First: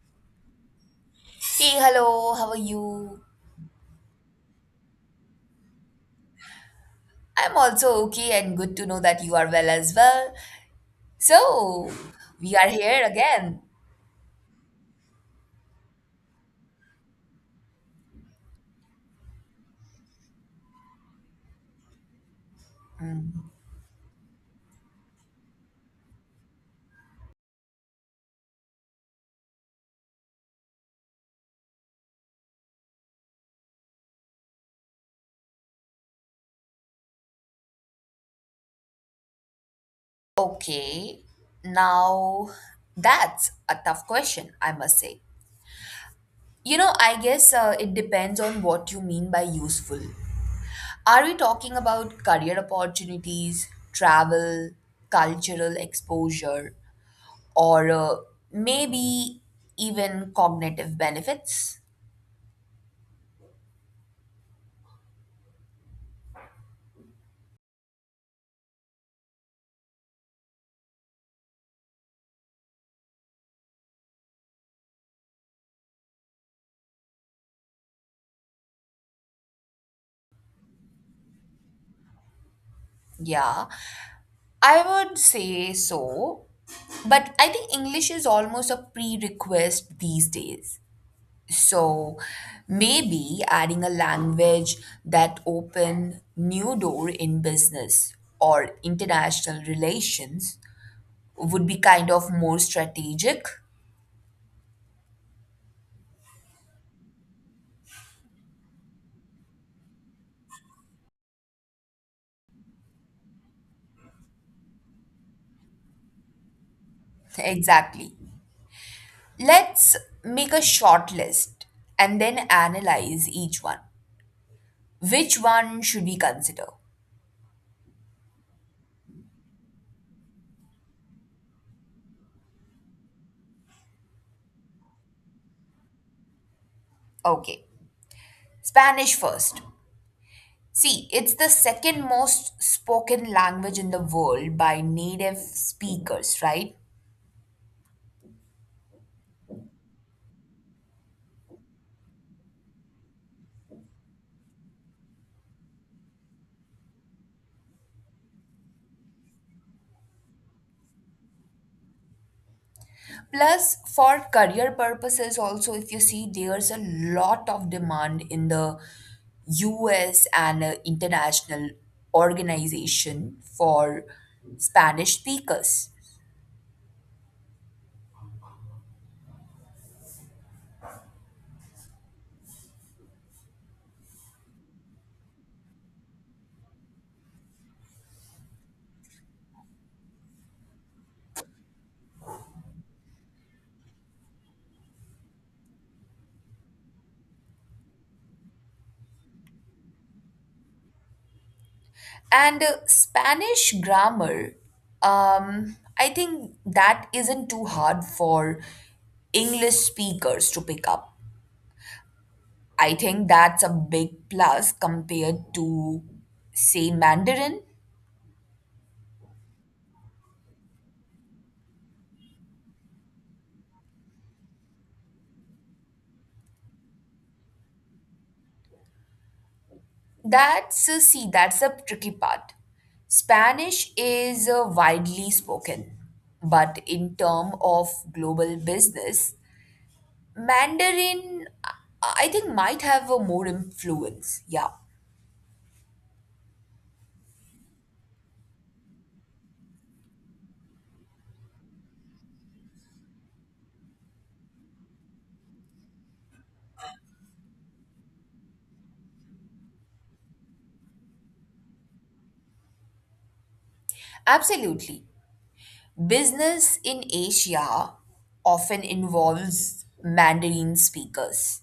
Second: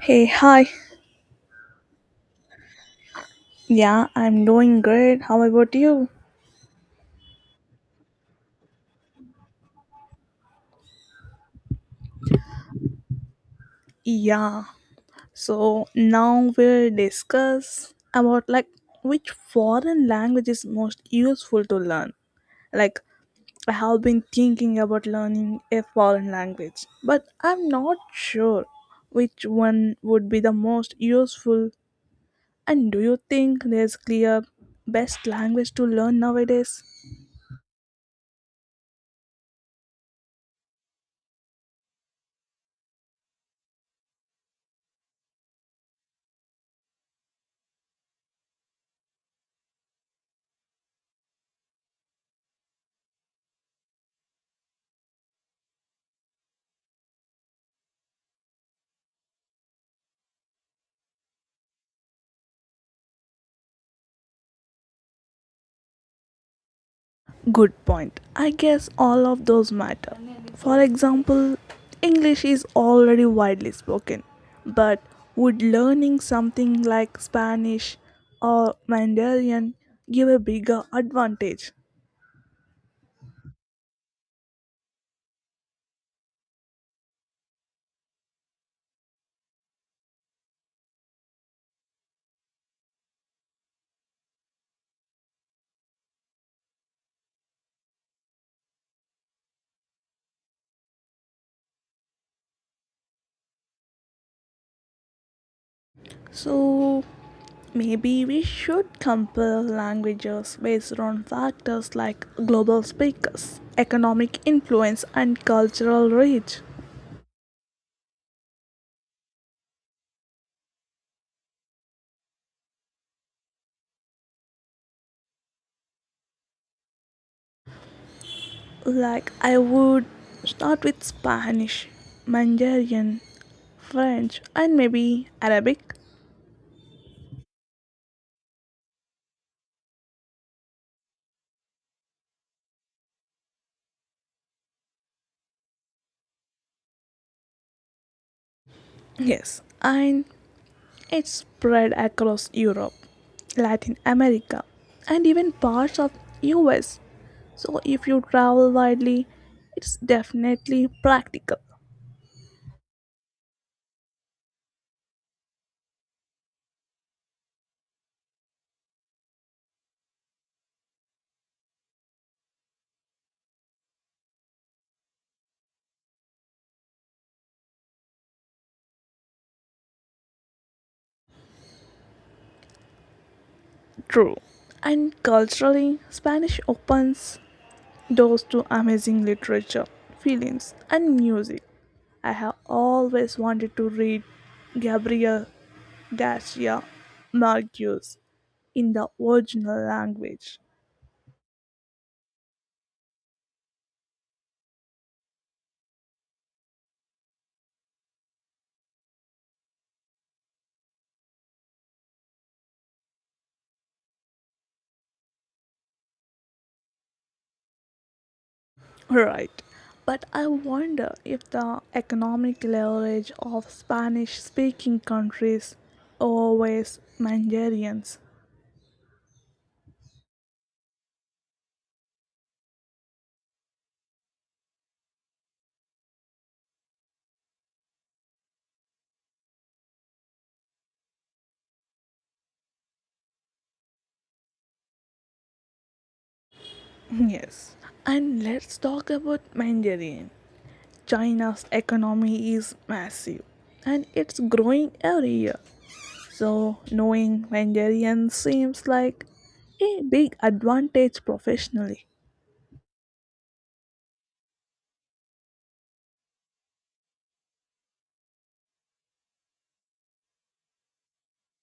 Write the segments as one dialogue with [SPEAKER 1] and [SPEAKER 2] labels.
[SPEAKER 1] Hey, hi.
[SPEAKER 2] Hey, hello, how are you?
[SPEAKER 1] Yeah, I'm doing great. How about you?
[SPEAKER 2] I'm also okay and good to know that you are well as well. So, we are here again.
[SPEAKER 1] Yeah. So now we'll discuss about like which foreign language is most useful to learn. Like I have been thinking about learning a foreign language, but I'm not sure which one would be the most useful. And do you think there's clear best language to learn nowadays?
[SPEAKER 2] Okay, now that's a tough question, I must say. You know, I guess it depends on what you mean by useful. Are we talking about career opportunities, travel, cultural exposure, or maybe even cognitive benefits?
[SPEAKER 1] Good point. I guess all of those matter. For example, English is already widely spoken, but would learning something like Spanish or Mandarin give a bigger advantage?
[SPEAKER 2] Yeah. I would say so, but I think English is almost a prerequisite these days. So maybe adding a language that open new door in business or international relations would be kind of more strategic.
[SPEAKER 1] So maybe we should compare languages based on factors like global speakers, economic influence, and cultural reach.
[SPEAKER 2] Exactly. Let's make a short list and then analyze each one. Which one should we consider?
[SPEAKER 1] Like, I would start with Spanish, Mandarin, French, and maybe Arabic.
[SPEAKER 2] Okay. Spanish first. See, it's the second most spoken language in the world by native speakers, right?
[SPEAKER 1] Yes, and it spread across Europe, Latin America, and even parts of US. So if you travel widely, it's definitely practical.
[SPEAKER 2] Plus, for career purposes, also, if you see, there's a lot of demand in the US and international organization for Spanish speakers.
[SPEAKER 1] True. And culturally, Spanish opens doors to amazing literature, films, and music. I have always wanted to read Gabriel Garcia Marquez in the original language.
[SPEAKER 2] And Spanish grammar, I think that isn't too hard for English speakers to pick up. I think that's a big plus compared to, say, Mandarin.
[SPEAKER 1] Right. But I wonder if the economic leverage of Spanish speaking countries always Mandarins.
[SPEAKER 2] That's, see, that's a tricky part. Spanish is widely spoken, but in term of global business, Mandarin, I think, might have a more influence. Yeah,
[SPEAKER 1] Yes. And let's talk about Mandarin. China's economy is massive and it's growing every year. So, knowing Hungarian seems like a big advantage professionally.
[SPEAKER 2] absolutely. Business in Asia often involves Mandarin speakers.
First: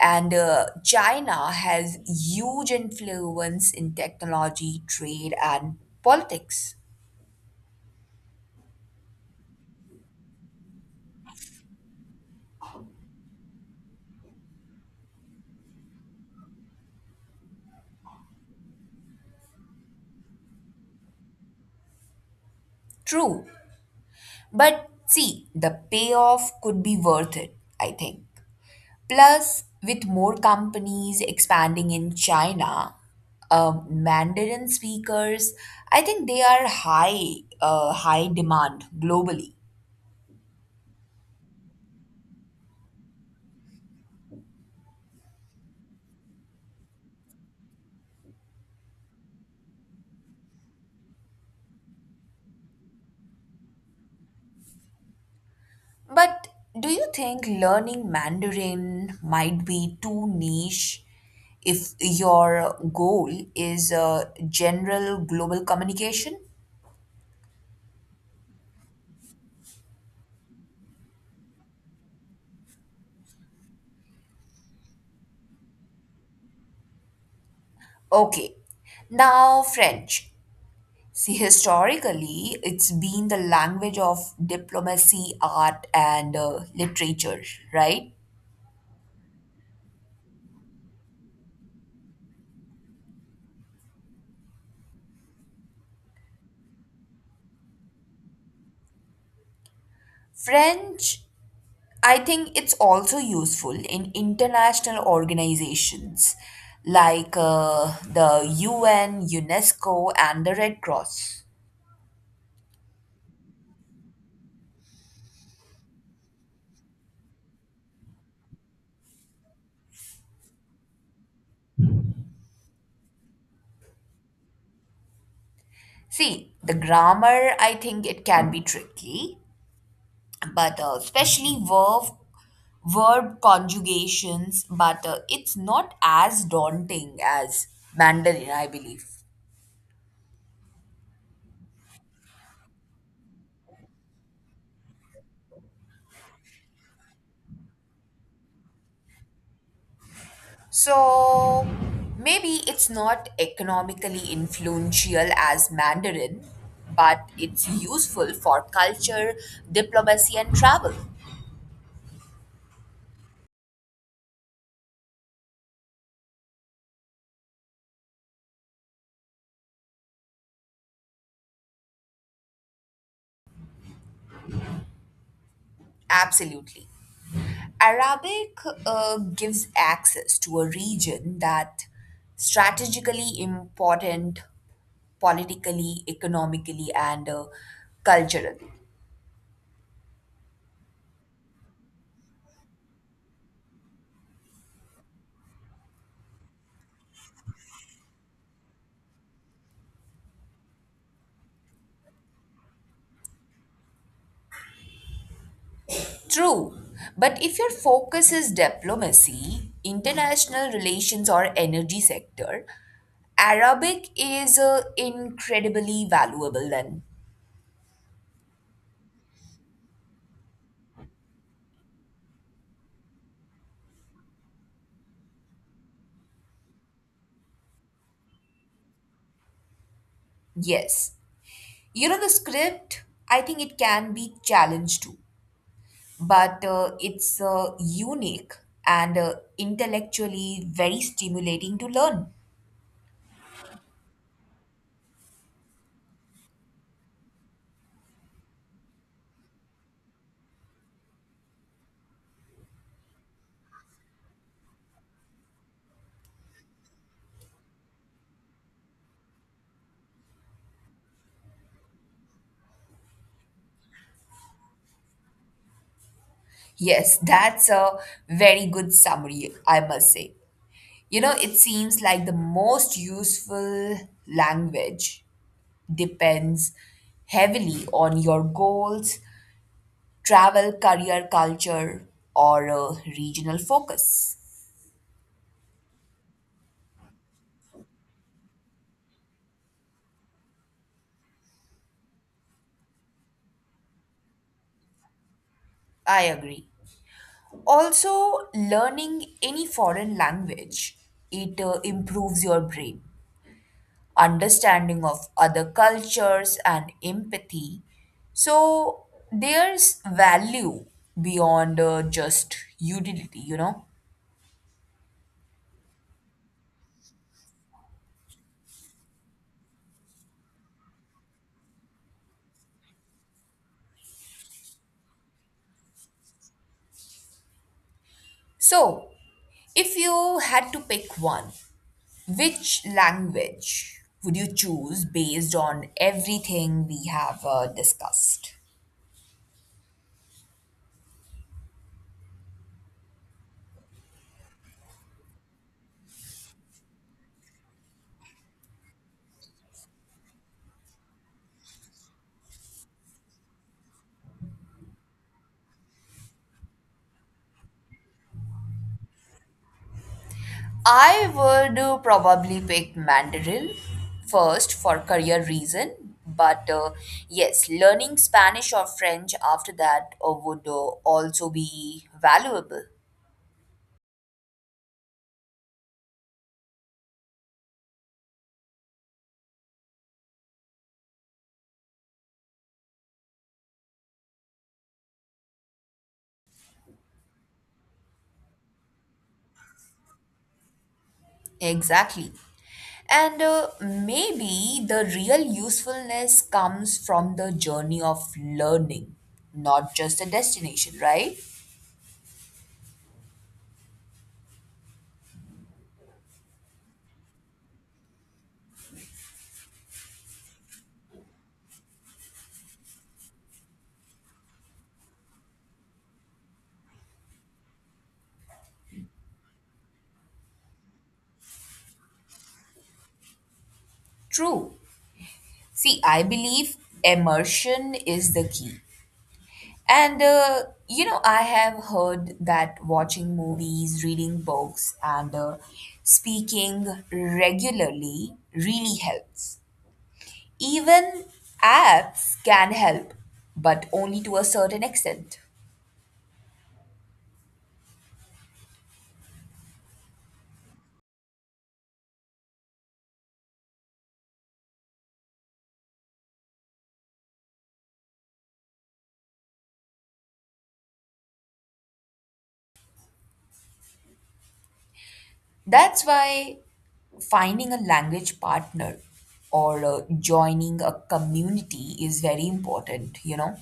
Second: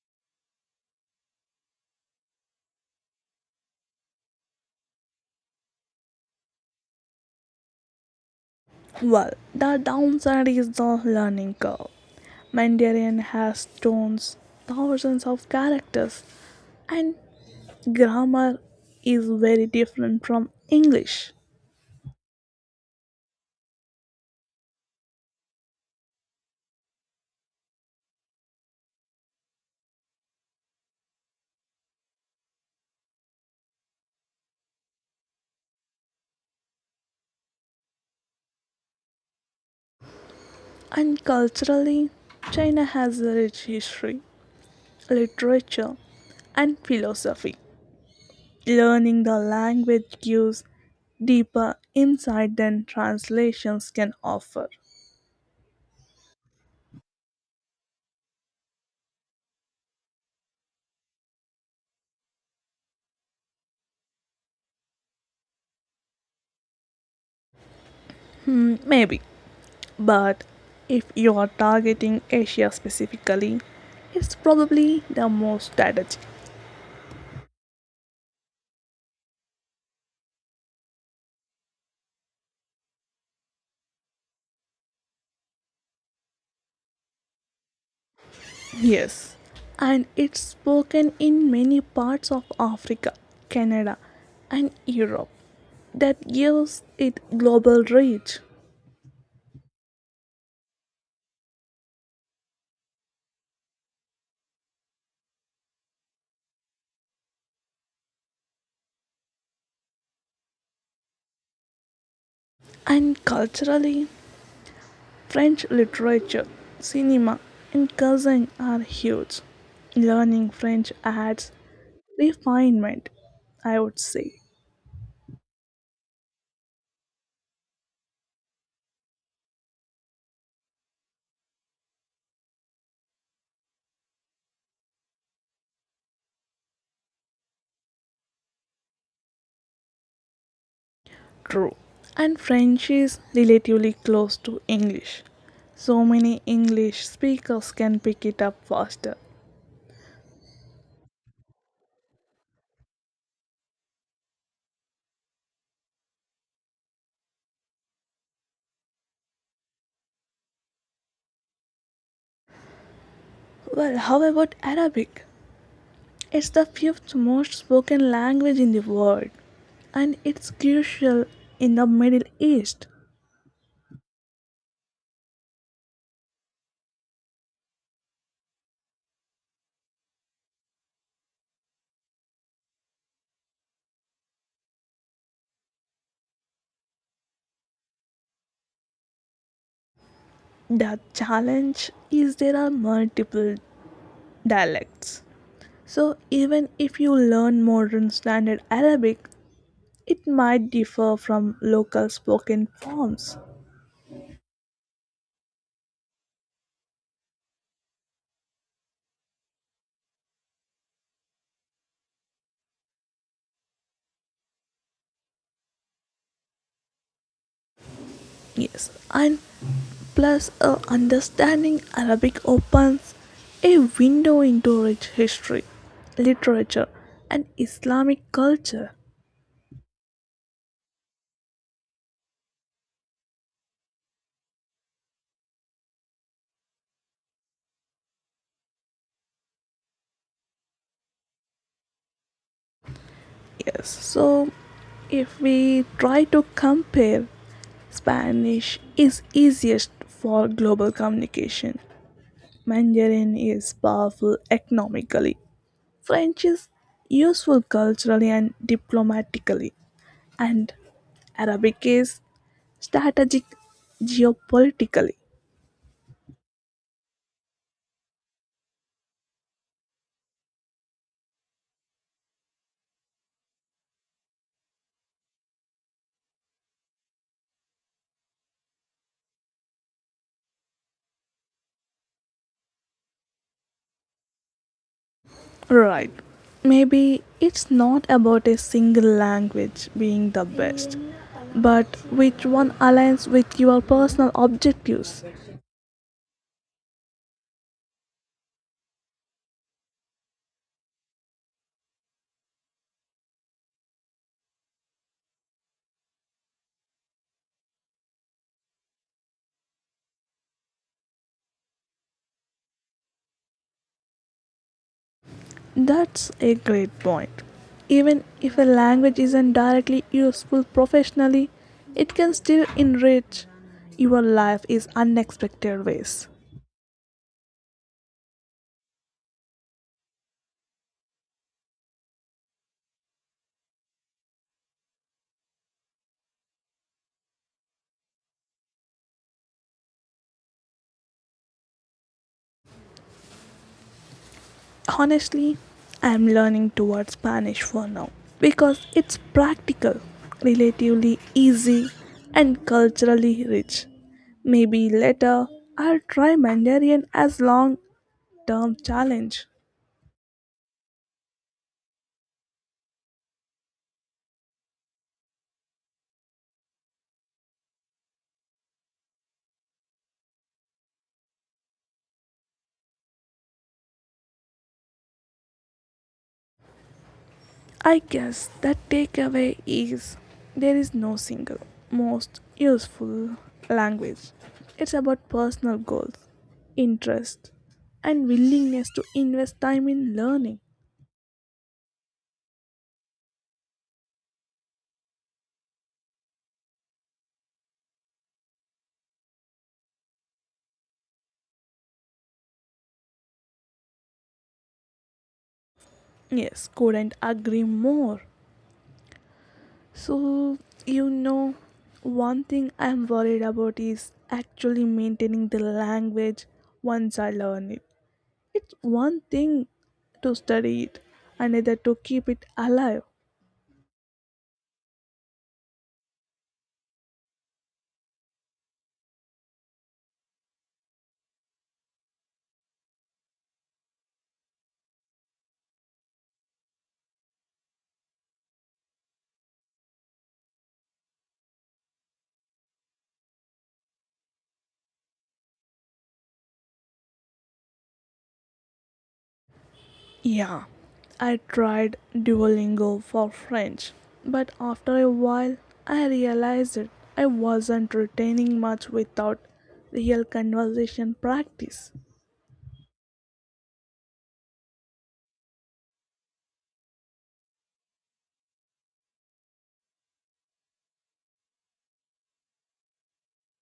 [SPEAKER 2] And China has huge influence in technology, trade, and politics.
[SPEAKER 1] Well, the downside is the learning curve. Mandarin has tones, thousands of characters, and grammar is very different from English.
[SPEAKER 2] True. But see, the payoff could be worth it, I think. Plus, with more companies expanding in China, Mandarin speakers, I think they are high, high demand globally.
[SPEAKER 1] And culturally, China has a rich history, literature, and philosophy. Learning the language gives deeper insight than translations can offer.
[SPEAKER 2] But do you think learning Mandarin might be too niche if your goal is general global communication?
[SPEAKER 1] Hmm, maybe. But if you are targeting Asia specifically, it's probably the most strategic.
[SPEAKER 2] Okay, now French. See, historically, it's been the language of diplomacy, art, and literature, right?
[SPEAKER 1] Yes. And it's spoken in many parts of Africa, Canada, and Europe. That gives it global reach.
[SPEAKER 2] French, I think it's also useful in international organizations like the UN, UNESCO, and the Red Cross.
[SPEAKER 1] And culturally, French literature, cinema, and cuisine are huge. Learning French adds refinement, I would say.
[SPEAKER 2] See, the grammar, I think it can be tricky, but especially verb conjugations, but it's not as daunting as Mandarin, I believe.
[SPEAKER 1] True. And French is relatively close to English. So many English speakers can pick it up faster.
[SPEAKER 2] So maybe it's not economically influential as Mandarin, but it's useful for culture, diplomacy, and travel.
[SPEAKER 1] Well, how about Arabic? It's the fifth most spoken language in the world and it's crucial in the Middle East.
[SPEAKER 2] Absolutely. Arabic gives access to a region that strategically important politically, economically, and culturally.
[SPEAKER 1] The challenge is there are multiple dialects. So, even if you learn modern standard Arabic, it might differ from local spoken forms.
[SPEAKER 2] True, but if your focus is diplomacy, international relations, or energy sector, Arabic is incredibly valuable then.
[SPEAKER 1] Yes, and plus, understanding Arabic opens a window into rich history, literature, and Islamic culture.
[SPEAKER 2] Yes. You know, the script, I think it can be challenged too, but it's unique and intellectually very stimulating to learn.
[SPEAKER 1] Yes, so if we try to compare, Spanish is easiest for global communication. Mandarin is powerful economically. French is useful culturally and diplomatically, and Arabic is strategic geopolitically.
[SPEAKER 2] Yes, that's a very good summary, I must say. You know, it seems like the most useful language depends heavily on your goals, travel, career culture, or a regional focus.
[SPEAKER 1] Right. Maybe it's not about a single language being the best, but which one aligns with your personal objectives.
[SPEAKER 2] I agree. Also, learning any foreign language, it improves your brain, understanding of other cultures and empathy. So, there's value beyond just utility, you know?
[SPEAKER 1] That's a great point. Even if a language isn't directly useful professionally, it can still enrich your life in unexpected ways.
[SPEAKER 2] So, if you had to pick one, which language would you choose based on everything we have discussed?
[SPEAKER 1] Honestly, I'm learning towards Spanish for now because it's practical, relatively easy, and culturally rich. Maybe later I'll try Mandarin as long term challenge.
[SPEAKER 2] I would probably pick Mandarin first for career reason, but yes, learning Spanish or French after that would also be valuable.
[SPEAKER 1] I guess the takeaway is there is no single most useful language. It's about personal goals, interest, and willingness to invest time in learning.
[SPEAKER 2] Exactly. And maybe the real usefulness comes from the journey of learning, not just the destination, right?
[SPEAKER 1] Yes, couldn't agree more. So, you know, one thing I'm worried about is actually maintaining the language once I learn it. It's one thing to study it, another to keep it alive.
[SPEAKER 2] True. See, I believe immersion is the key. And, you know, I have heard that watching movies, reading books, and speaking regularly really helps. Even apps can help, but only to a certain extent.
[SPEAKER 1] Yeah, I tried Duolingo for French, but after a while I realized that I wasn't retaining much without real conversation practice.
[SPEAKER 2] That's why finding a language partner or joining a community is very important, you know.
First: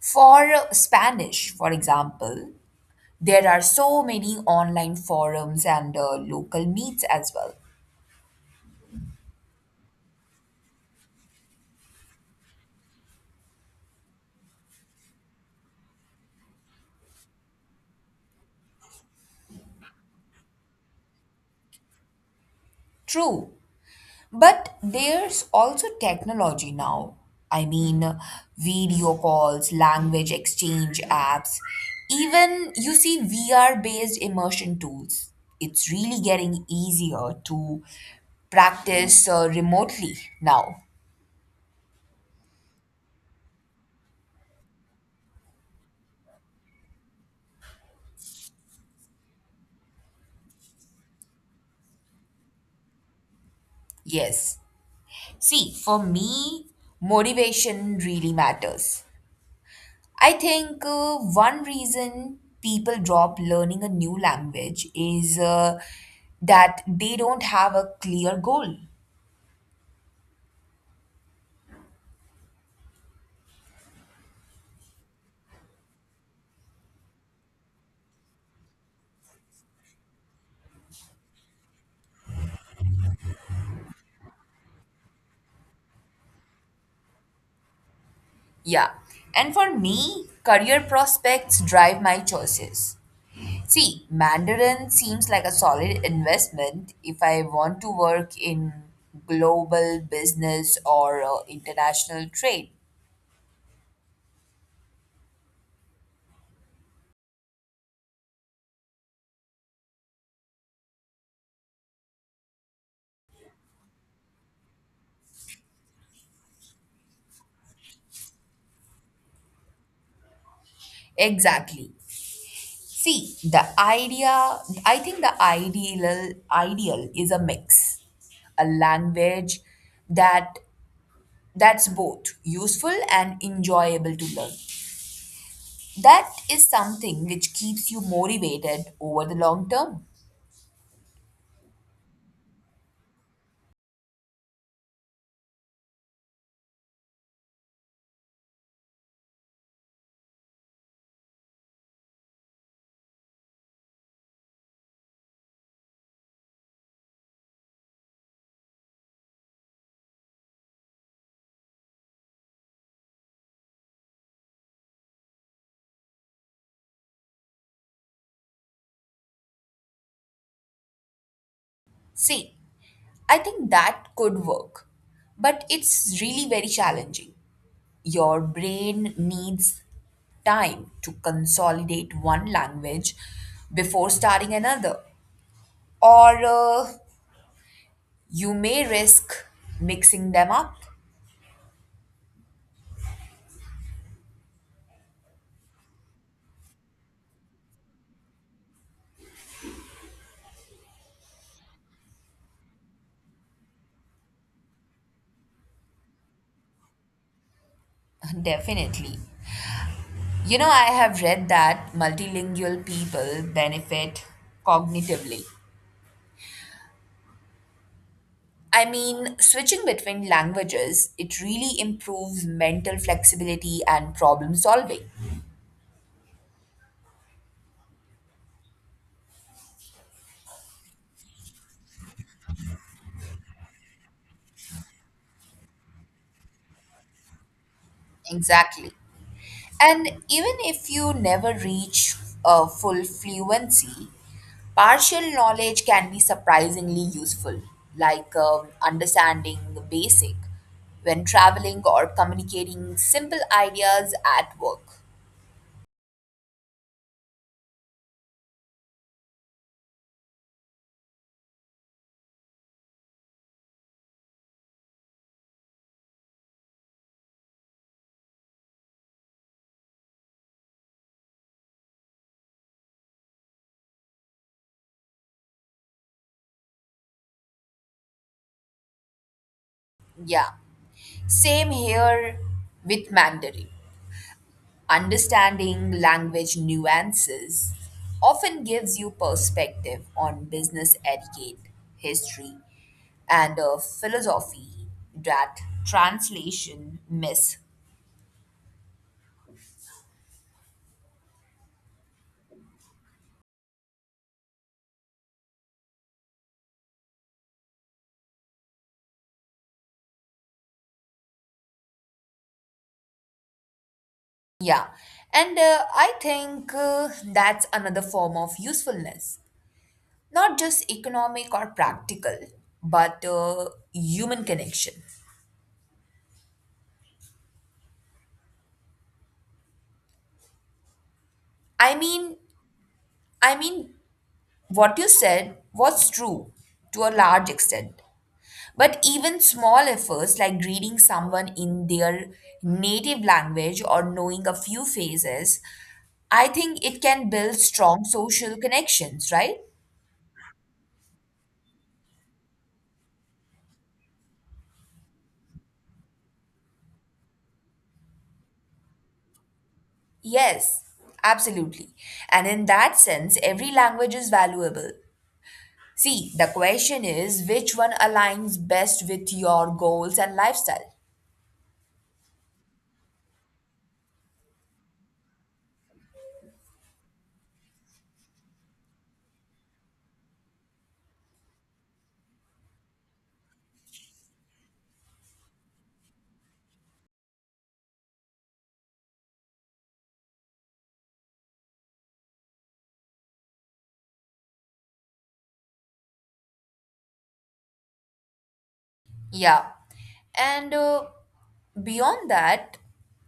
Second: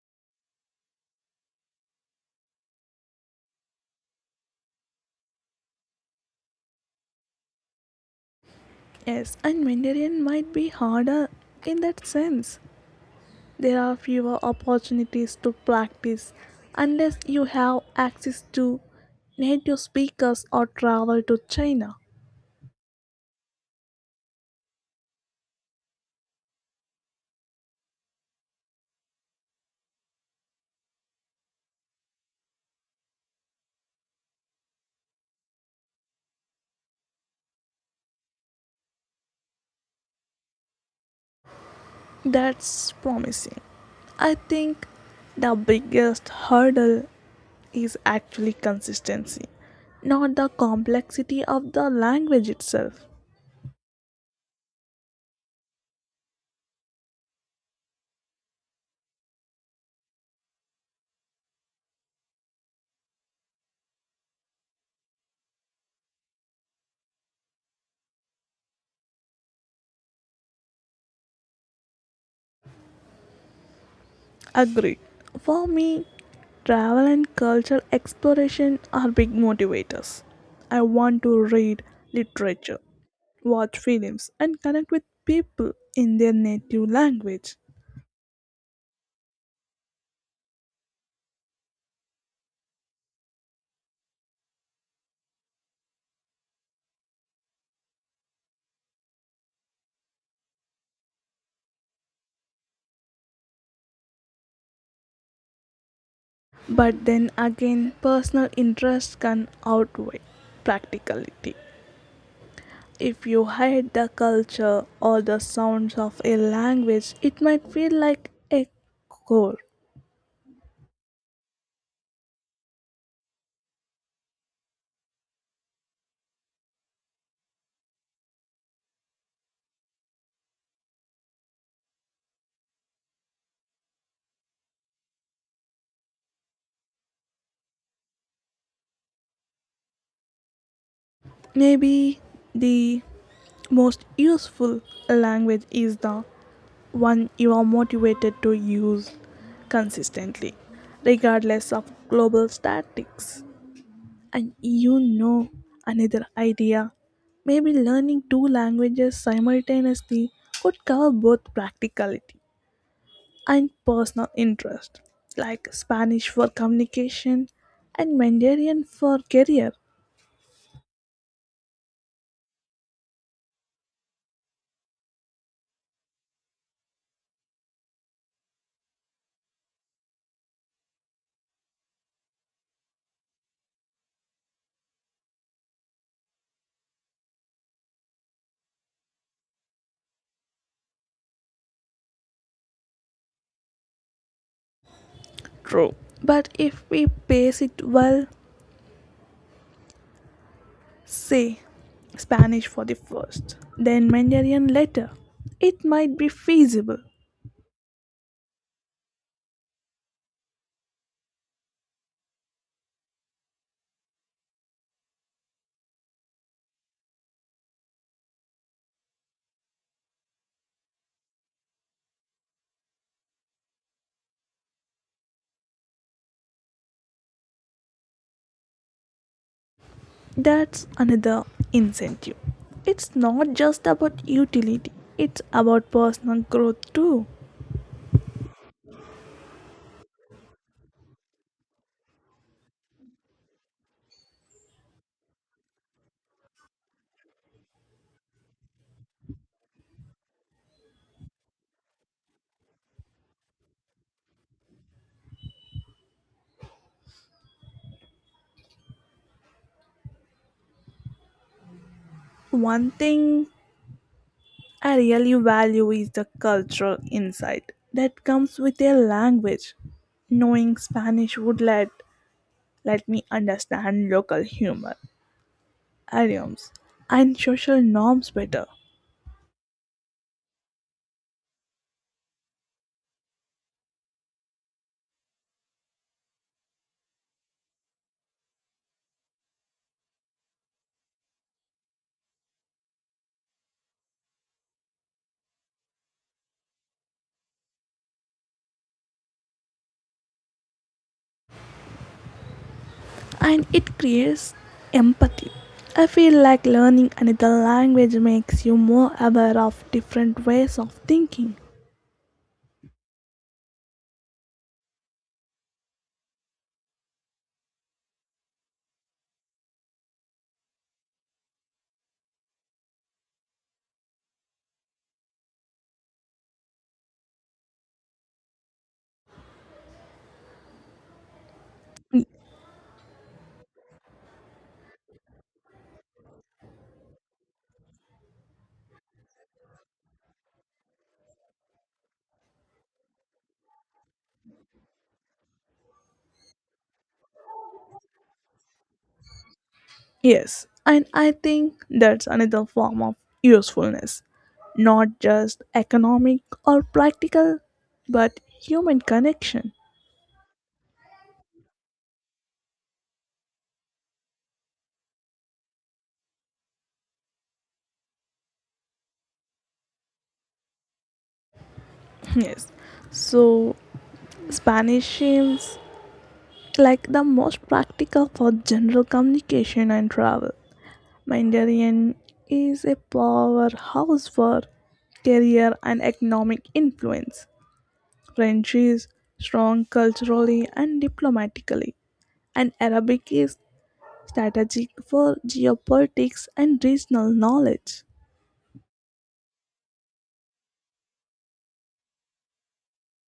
[SPEAKER 2] For Spanish, for example, there are so many online forums and local meets as well.
[SPEAKER 1] Yes, and Mandarin might be harder in that sense there are fewer opportunities to practice unless you have access to native speakers or travel to China.
[SPEAKER 2] True, but there's also technology now. I mean, video calls, language exchange apps, even you see VR based immersion tools. It's really getting easier to practice remotely now.
[SPEAKER 1] That's promising. I think the biggest hurdle is actually consistency, not the complexity of the language itself.
[SPEAKER 2] Yes. See, for me, motivation really matters. I think one reason people drop learning a new language is that they don't have a clear goal.
[SPEAKER 1] Agree. For me, travel and cultural exploration are big motivators. I want to read literature, watch films, and connect with people in their native language.
[SPEAKER 2] Yeah. And for me, career prospects drive my choices. See, Mandarin seems like a solid investment if I want to work in global business or international trade.
[SPEAKER 1] But then again, personal interest can outweigh practicality. If you hate the culture or the sounds of a language, it might feel like a chore.
[SPEAKER 2] Exactly. See, the idea, I think the ideal is a mix, a language that that's both useful and enjoyable to learn. That is something which keeps you motivated over the long term.
[SPEAKER 1] Maybe the most useful language is the one you are motivated to use consistently, regardless of global statics. And you know another idea. Maybe learning two languages simultaneously could cover both practicality and personal interest, like Spanish for communication and Mandarin for career.
[SPEAKER 2] See, I think that could work, but it's really very challenging. Your brain needs time to consolidate one language before starting another or you may risk mixing them up.
[SPEAKER 1] True. But if we pace it well, say Spanish for the first, then Mandarin later, it might be feasible.
[SPEAKER 2] Definitely. You know, I have read that multilingual people benefit cognitively. I mean, switching between languages, it really improves mental flexibility and problem solving.
[SPEAKER 1] That's another incentive. It's not just about utility, it's about personal growth too.
[SPEAKER 2] Exactly. And even if you never reach full fluency, partial knowledge can be surprisingly useful, like understanding the basic when traveling or communicating simple ideas at work.
[SPEAKER 1] One thing I really value is the cultural insight that comes with a language. Knowing Spanish would let me understand local humor, idioms, and social norms better,
[SPEAKER 2] Yeah, same here with Mandarin. Understanding language nuances often gives you perspective on business etiquette, history, and a philosophy that translation miss.
[SPEAKER 1] and it creates empathy. I feel like learning another language makes you more aware of different ways of thinking.
[SPEAKER 2] Yeah, and I think that's another form of usefulness, not just economic or practical, but human connection. I mean, I mean, what you said was true to a large extent. But even small efforts like greeting someone in their native language or knowing a few phrases, I think it can build strong social connections, right?
[SPEAKER 1] Yes, and I think that's another form of usefulness, not just economic or practical, but human connection.
[SPEAKER 2] Yes, absolutely. And in that sense, every language is valuable. See, the question is which one aligns best with your goals and lifestyle?
[SPEAKER 1] Yes, so Spanish seems like the most practical for general communication and travel. Mandarin is a powerhouse for career and economic influence. French is strong culturally and diplomatically, and Arabic is strategic for geopolitics and regional knowledge.
[SPEAKER 2] Yeah. And beyond that,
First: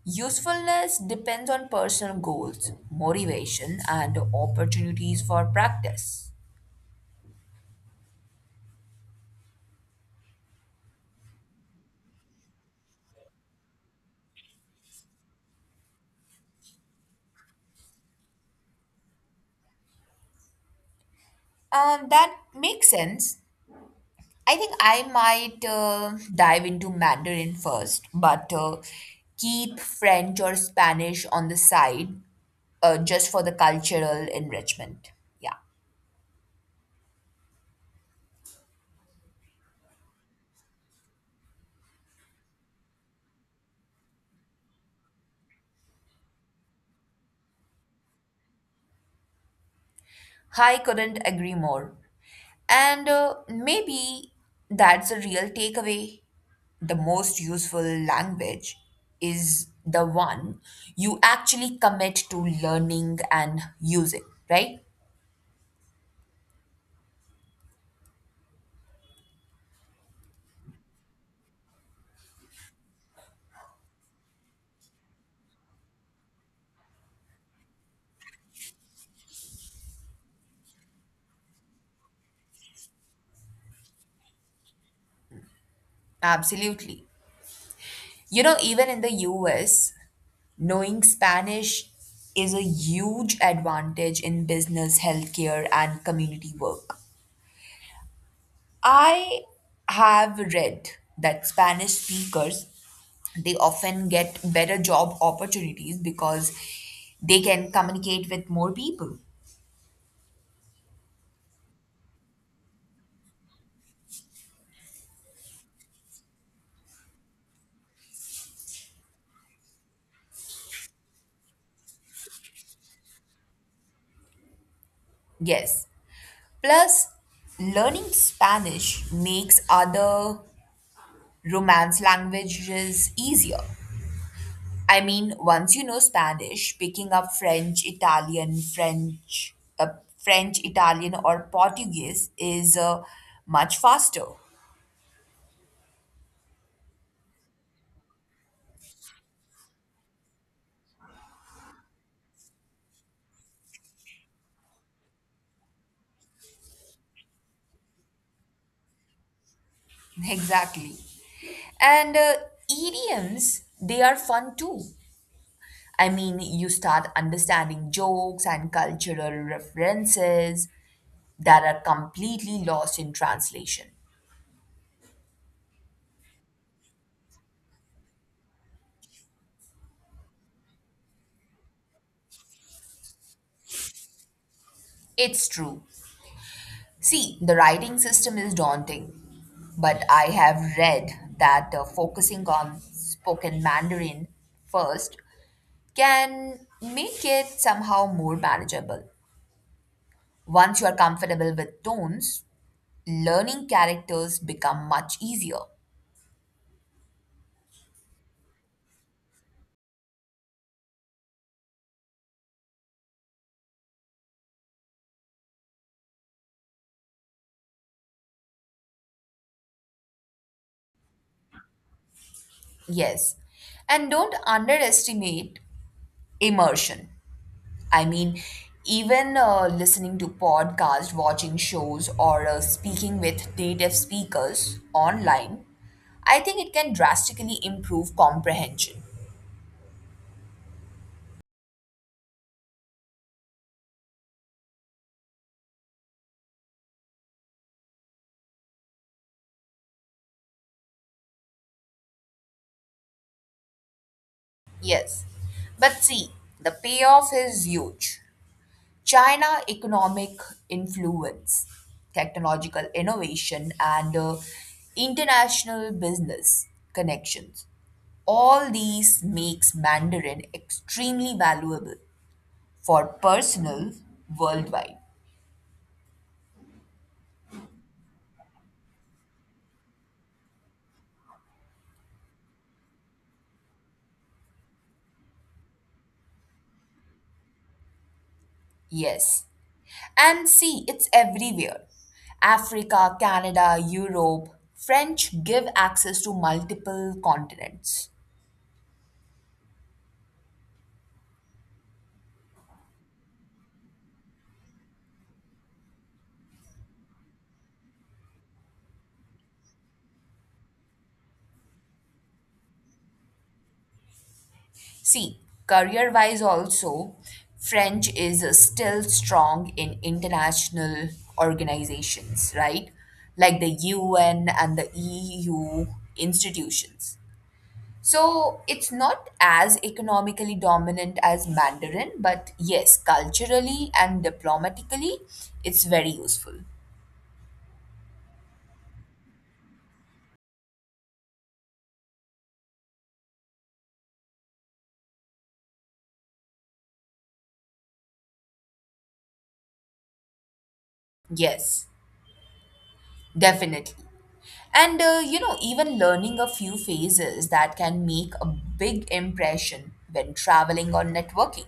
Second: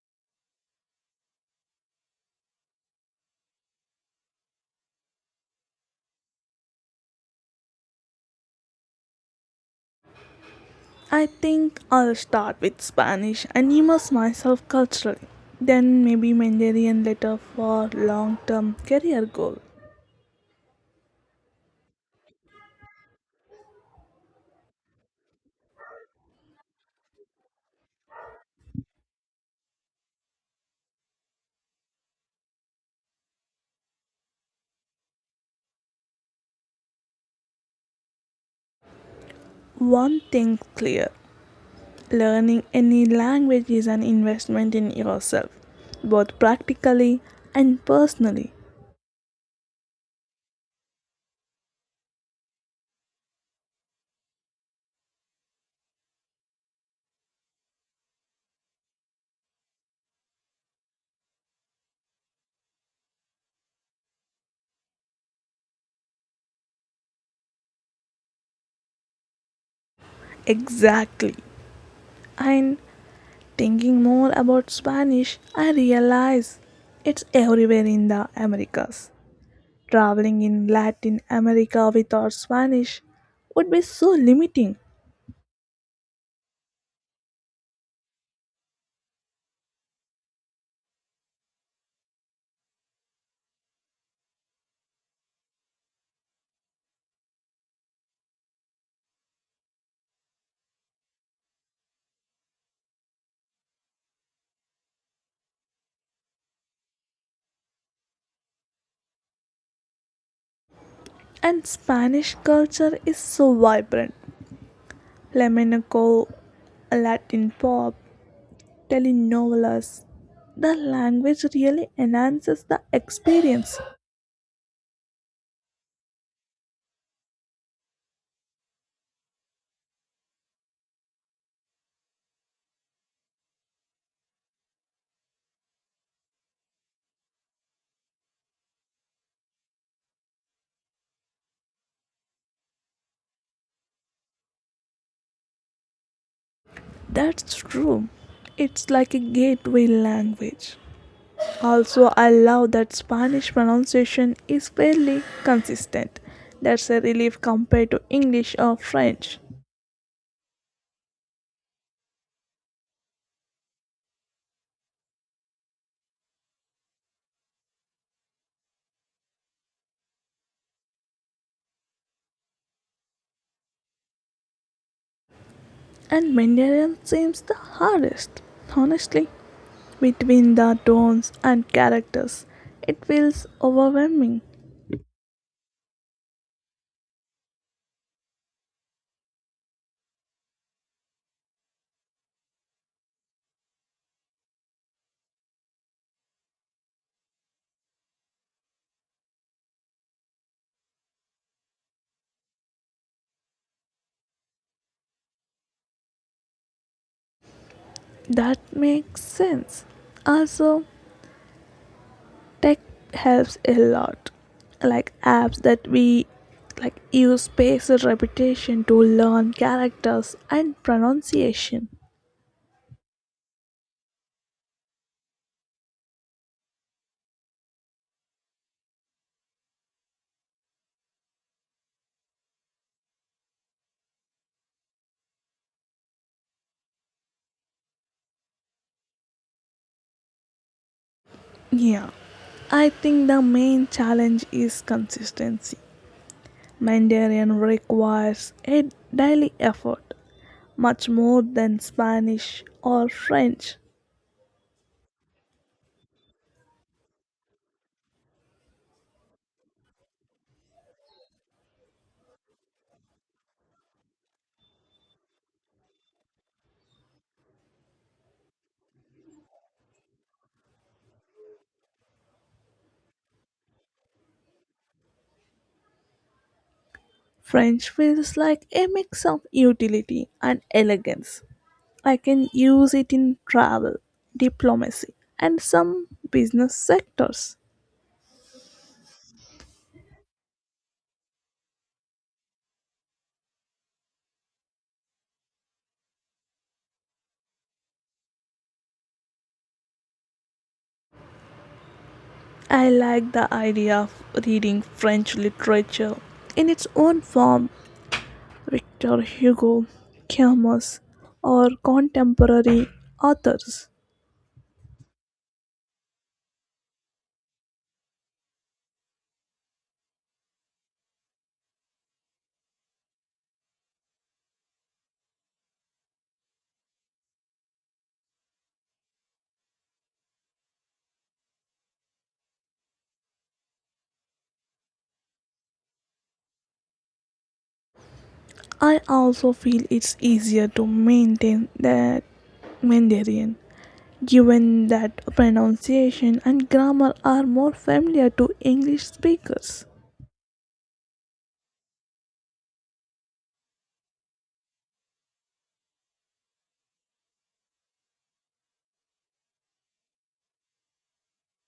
[SPEAKER 2] usefulness depends on personal goals, motivation, and opportunities for practice.
[SPEAKER 1] I think I'll start with Spanish and immerse myself culturally. Then maybe Mandarin later for long-term career goal.
[SPEAKER 2] That makes sense. I think I might dive into Mandarin first, but keep French or Spanish on the side just for the cultural enrichment. Yeah.
[SPEAKER 1] One thing clear, learning any language is an investment in yourself, both practically and personally.
[SPEAKER 2] I couldn't agree more. And maybe that's a real takeaway. The most useful language is the one you actually commit to learning and using, right?
[SPEAKER 1] Exactly. And thinking more about Spanish, I realize it's everywhere in the Americas. Traveling in Latin America without Spanish would be so limiting.
[SPEAKER 2] Absolutely. You know, even in the US, knowing Spanish is a huge advantage in business, healthcare, and community work. I have read that Spanish speakers they often get better job opportunities because they can communicate with more people.
[SPEAKER 1] And Spanish culture is so vibrant. Flamenco, Latin pop, telenovelas. The language really enhances the experience.
[SPEAKER 2] Yes. Plus learning Spanish makes other romance languages easier. I mean, once you know Spanish, picking up French, Italian, French, French, Italian or Portuguese is much faster.
[SPEAKER 1] That's true. It's like a gateway language. Also, I love that Spanish pronunciation is fairly consistent. That's a relief compared to English or French.
[SPEAKER 2] Exactly. And idioms, they are fun too. I mean, you start understanding jokes and cultural references that are completely lost in translation.
[SPEAKER 1] And Mandarin seems the hardest. Honestly, between the tones and characters, it feels overwhelming.
[SPEAKER 2] It's true. See, the writing system is daunting, but I have read that focusing on spoken Mandarin first can make it somehow more manageable. Once you are comfortable with tones, learning characters become much easier.
[SPEAKER 1] That makes sense. Also, tech helps a lot, like apps that we like use spatial repetition to learn characters and pronunciation.
[SPEAKER 2] Yes. And don't underestimate immersion. I mean, even listening to podcasts, watching shows, or speaking with native speakers online, I think it can drastically improve comprehension.
[SPEAKER 1] Yeah, I think the main challenge is consistency. Mandarin requires a daily effort much more than Spanish or French.
[SPEAKER 2] Yes. But see, the payoff is huge. China economic influence, technological innovation, and international business connections. All these makes Mandarin extremely valuable for personal worldwide.
[SPEAKER 1] French feels like a mix of utility and elegance. I can use it in travel, diplomacy, and some business sectors.
[SPEAKER 2] Yes. And see, it's everywhere. Africa, Canada, Europe, French give access to multiple continents.
[SPEAKER 1] I like the idea of reading French literature in its own form. Victor Hugo, Camus, or contemporary authors.
[SPEAKER 2] See, career wise, also, French is still strong in international organizations, right? Like the UN and the EU institutions. So it's not as economically dominant as Mandarin, but yes, culturally and diplomatically, it's very useful.
[SPEAKER 1] I also feel it's easier to maintain that Mandarin given that pronunciation and grammar are more familiar to English speakers.
[SPEAKER 2] Yes, definitely. And you know, even learning a few phases that can make a big impression when traveling or networking.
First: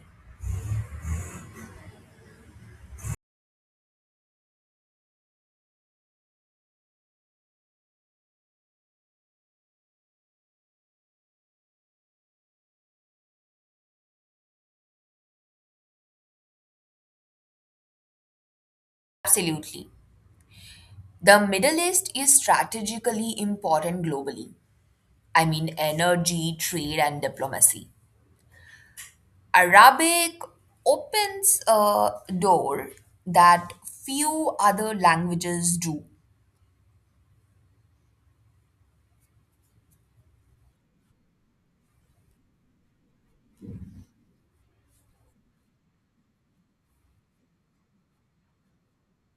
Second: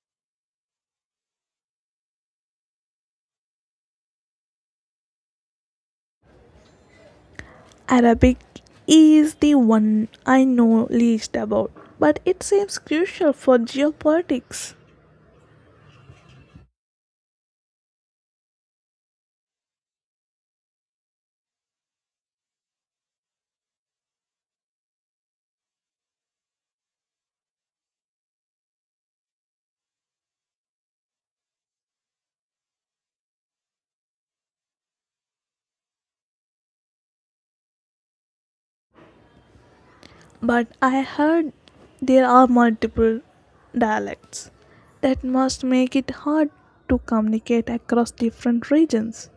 [SPEAKER 1] Arabic is the one I know least about, but it seems crucial for geopolitics.
[SPEAKER 2] Absolutely. The Middle East is strategically important globally. I mean, energy, trade, and diplomacy. Arabic opens a door that few other languages do.
[SPEAKER 1] But I heard there are multiple dialects that must make it hard to communicate across different regions.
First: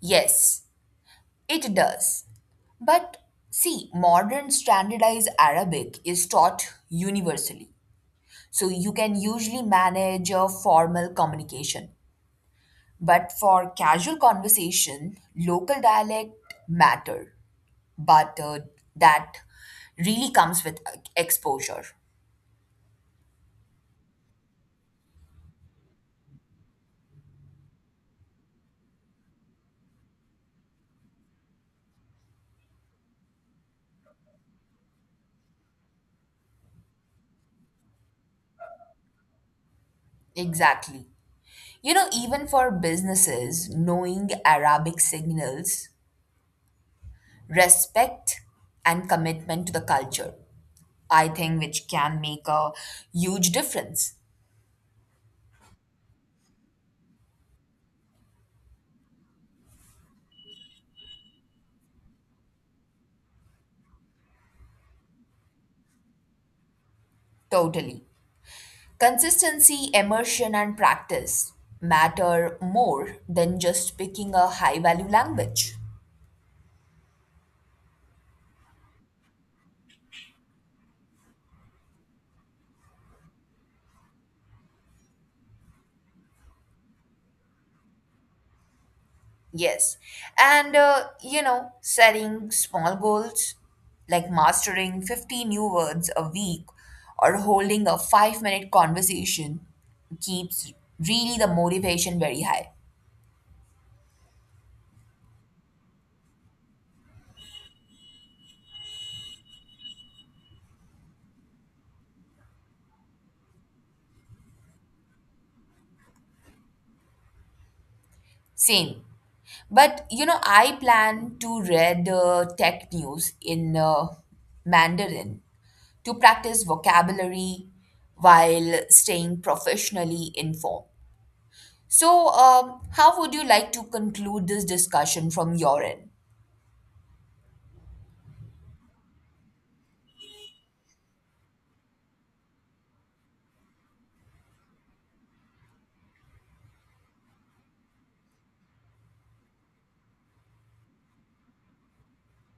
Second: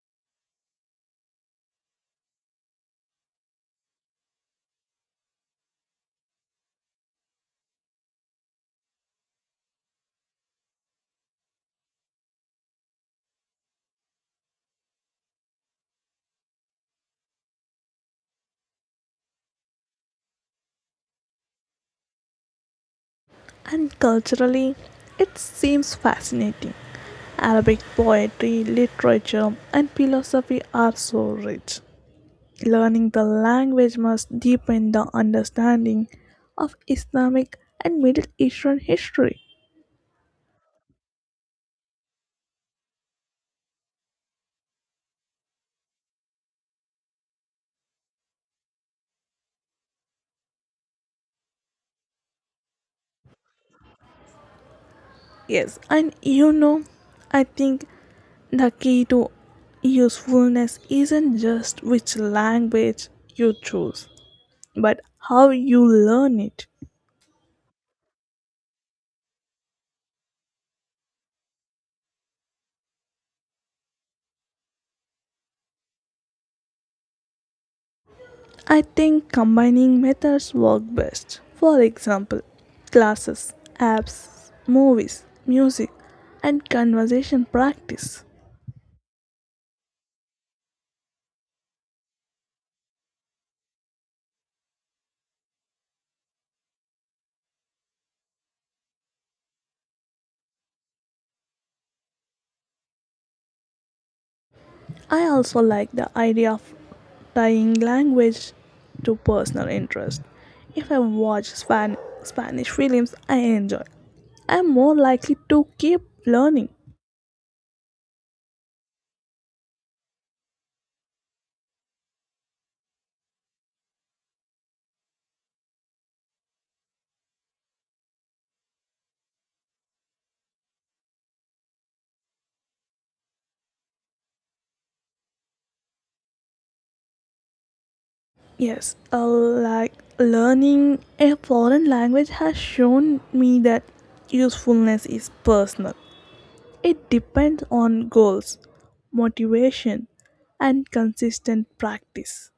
[SPEAKER 2] Yes, it does. But see, modern standardized Arabic is taught universally, so you can usually manage your formal communication. But for casual conversation, local dialect matter. But that really comes with exposure.
[SPEAKER 1] And culturally, it seems fascinating. Arabic poetry, literature, and philosophy are so rich. Learning the language must deepen the understanding of Islamic and Middle Eastern history.
[SPEAKER 2] Exactly. You know, even for businesses, knowing Arabic signals respect and commitment to the culture, I think, which can make a huge difference.
[SPEAKER 1] Yes, and you know, I think the key to usefulness isn't just which language you choose, but how you learn it.
[SPEAKER 2] Totally. Consistency, immersion, and practice matter more than just picking a high value language.
[SPEAKER 1] I think combining methods work best. For example, classes, apps, movies, music, and conversation practice.
[SPEAKER 2] Yes. And, you know, setting small goals like mastering 50 new words a week or holding a 5 minute conversation keeps really the motivation very high.
[SPEAKER 1] I also like the idea of tying language to personal interest. If I watch Spanish films, I enjoy. I'm more likely to keep learning.
[SPEAKER 2] Same. But, you know, I plan to read tech news in Mandarin to practice vocabulary while staying professionally informed. So, how would you like to conclude this discussion from your end?
[SPEAKER 1] Yes, like learning a foreign language has shown me that usefulness is personal. It depends on goals, motivation, and consistent practice.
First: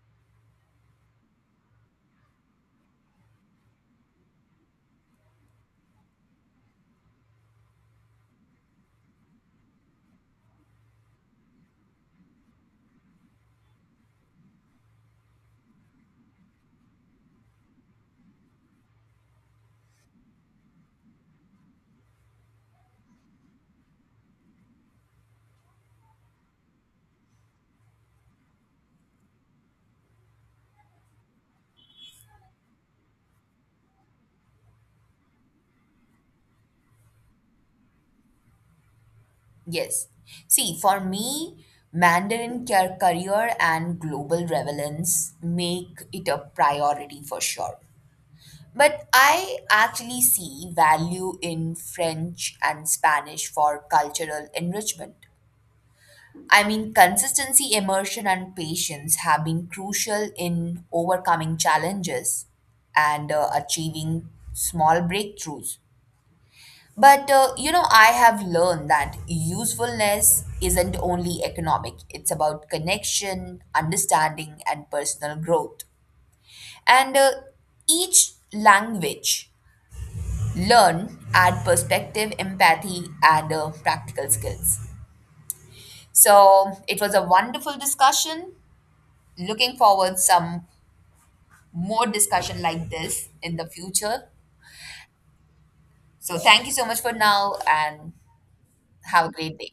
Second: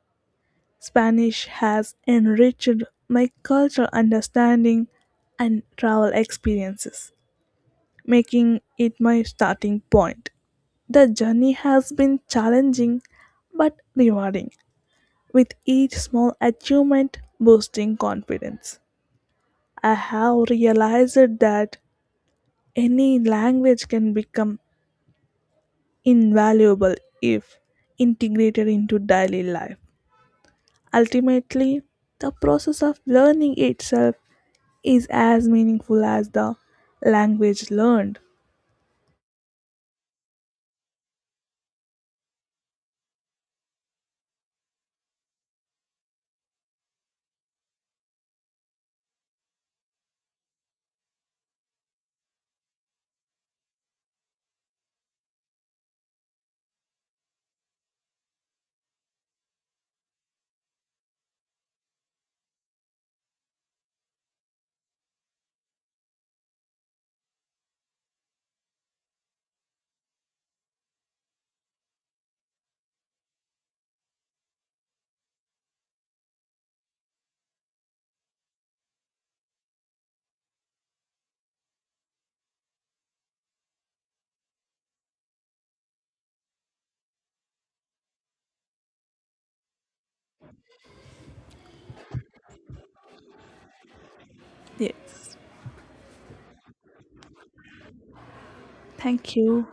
[SPEAKER 1] Spanish has enriched my cultural understanding and travel experiences, making it my starting point. The journey has been challenging but rewarding, with each small achievement boosting confidence. I have realized that any language can become invaluable if integrated into daily life. Ultimately, the process of learning itself is as meaningful as the language learned.
[SPEAKER 2] Yes. See, for me, Mandarin career and global relevance make it a priority for sure. But I actually see value in French and Spanish for cultural enrichment. I mean, consistency, immersion, and patience have been crucial in overcoming challenges and achieving small breakthroughs. But you know, I have learned that usefulness isn't only economic, it's about connection, understanding, and personal growth. And each language learn add perspective, empathy, and practical skills. So it was a wonderful discussion. Looking forward some more discussion like this in the future.
[SPEAKER 1] Yes.
[SPEAKER 2] So thank you so much for now and have a
[SPEAKER 1] Thank
[SPEAKER 2] great
[SPEAKER 1] you.
[SPEAKER 2] day.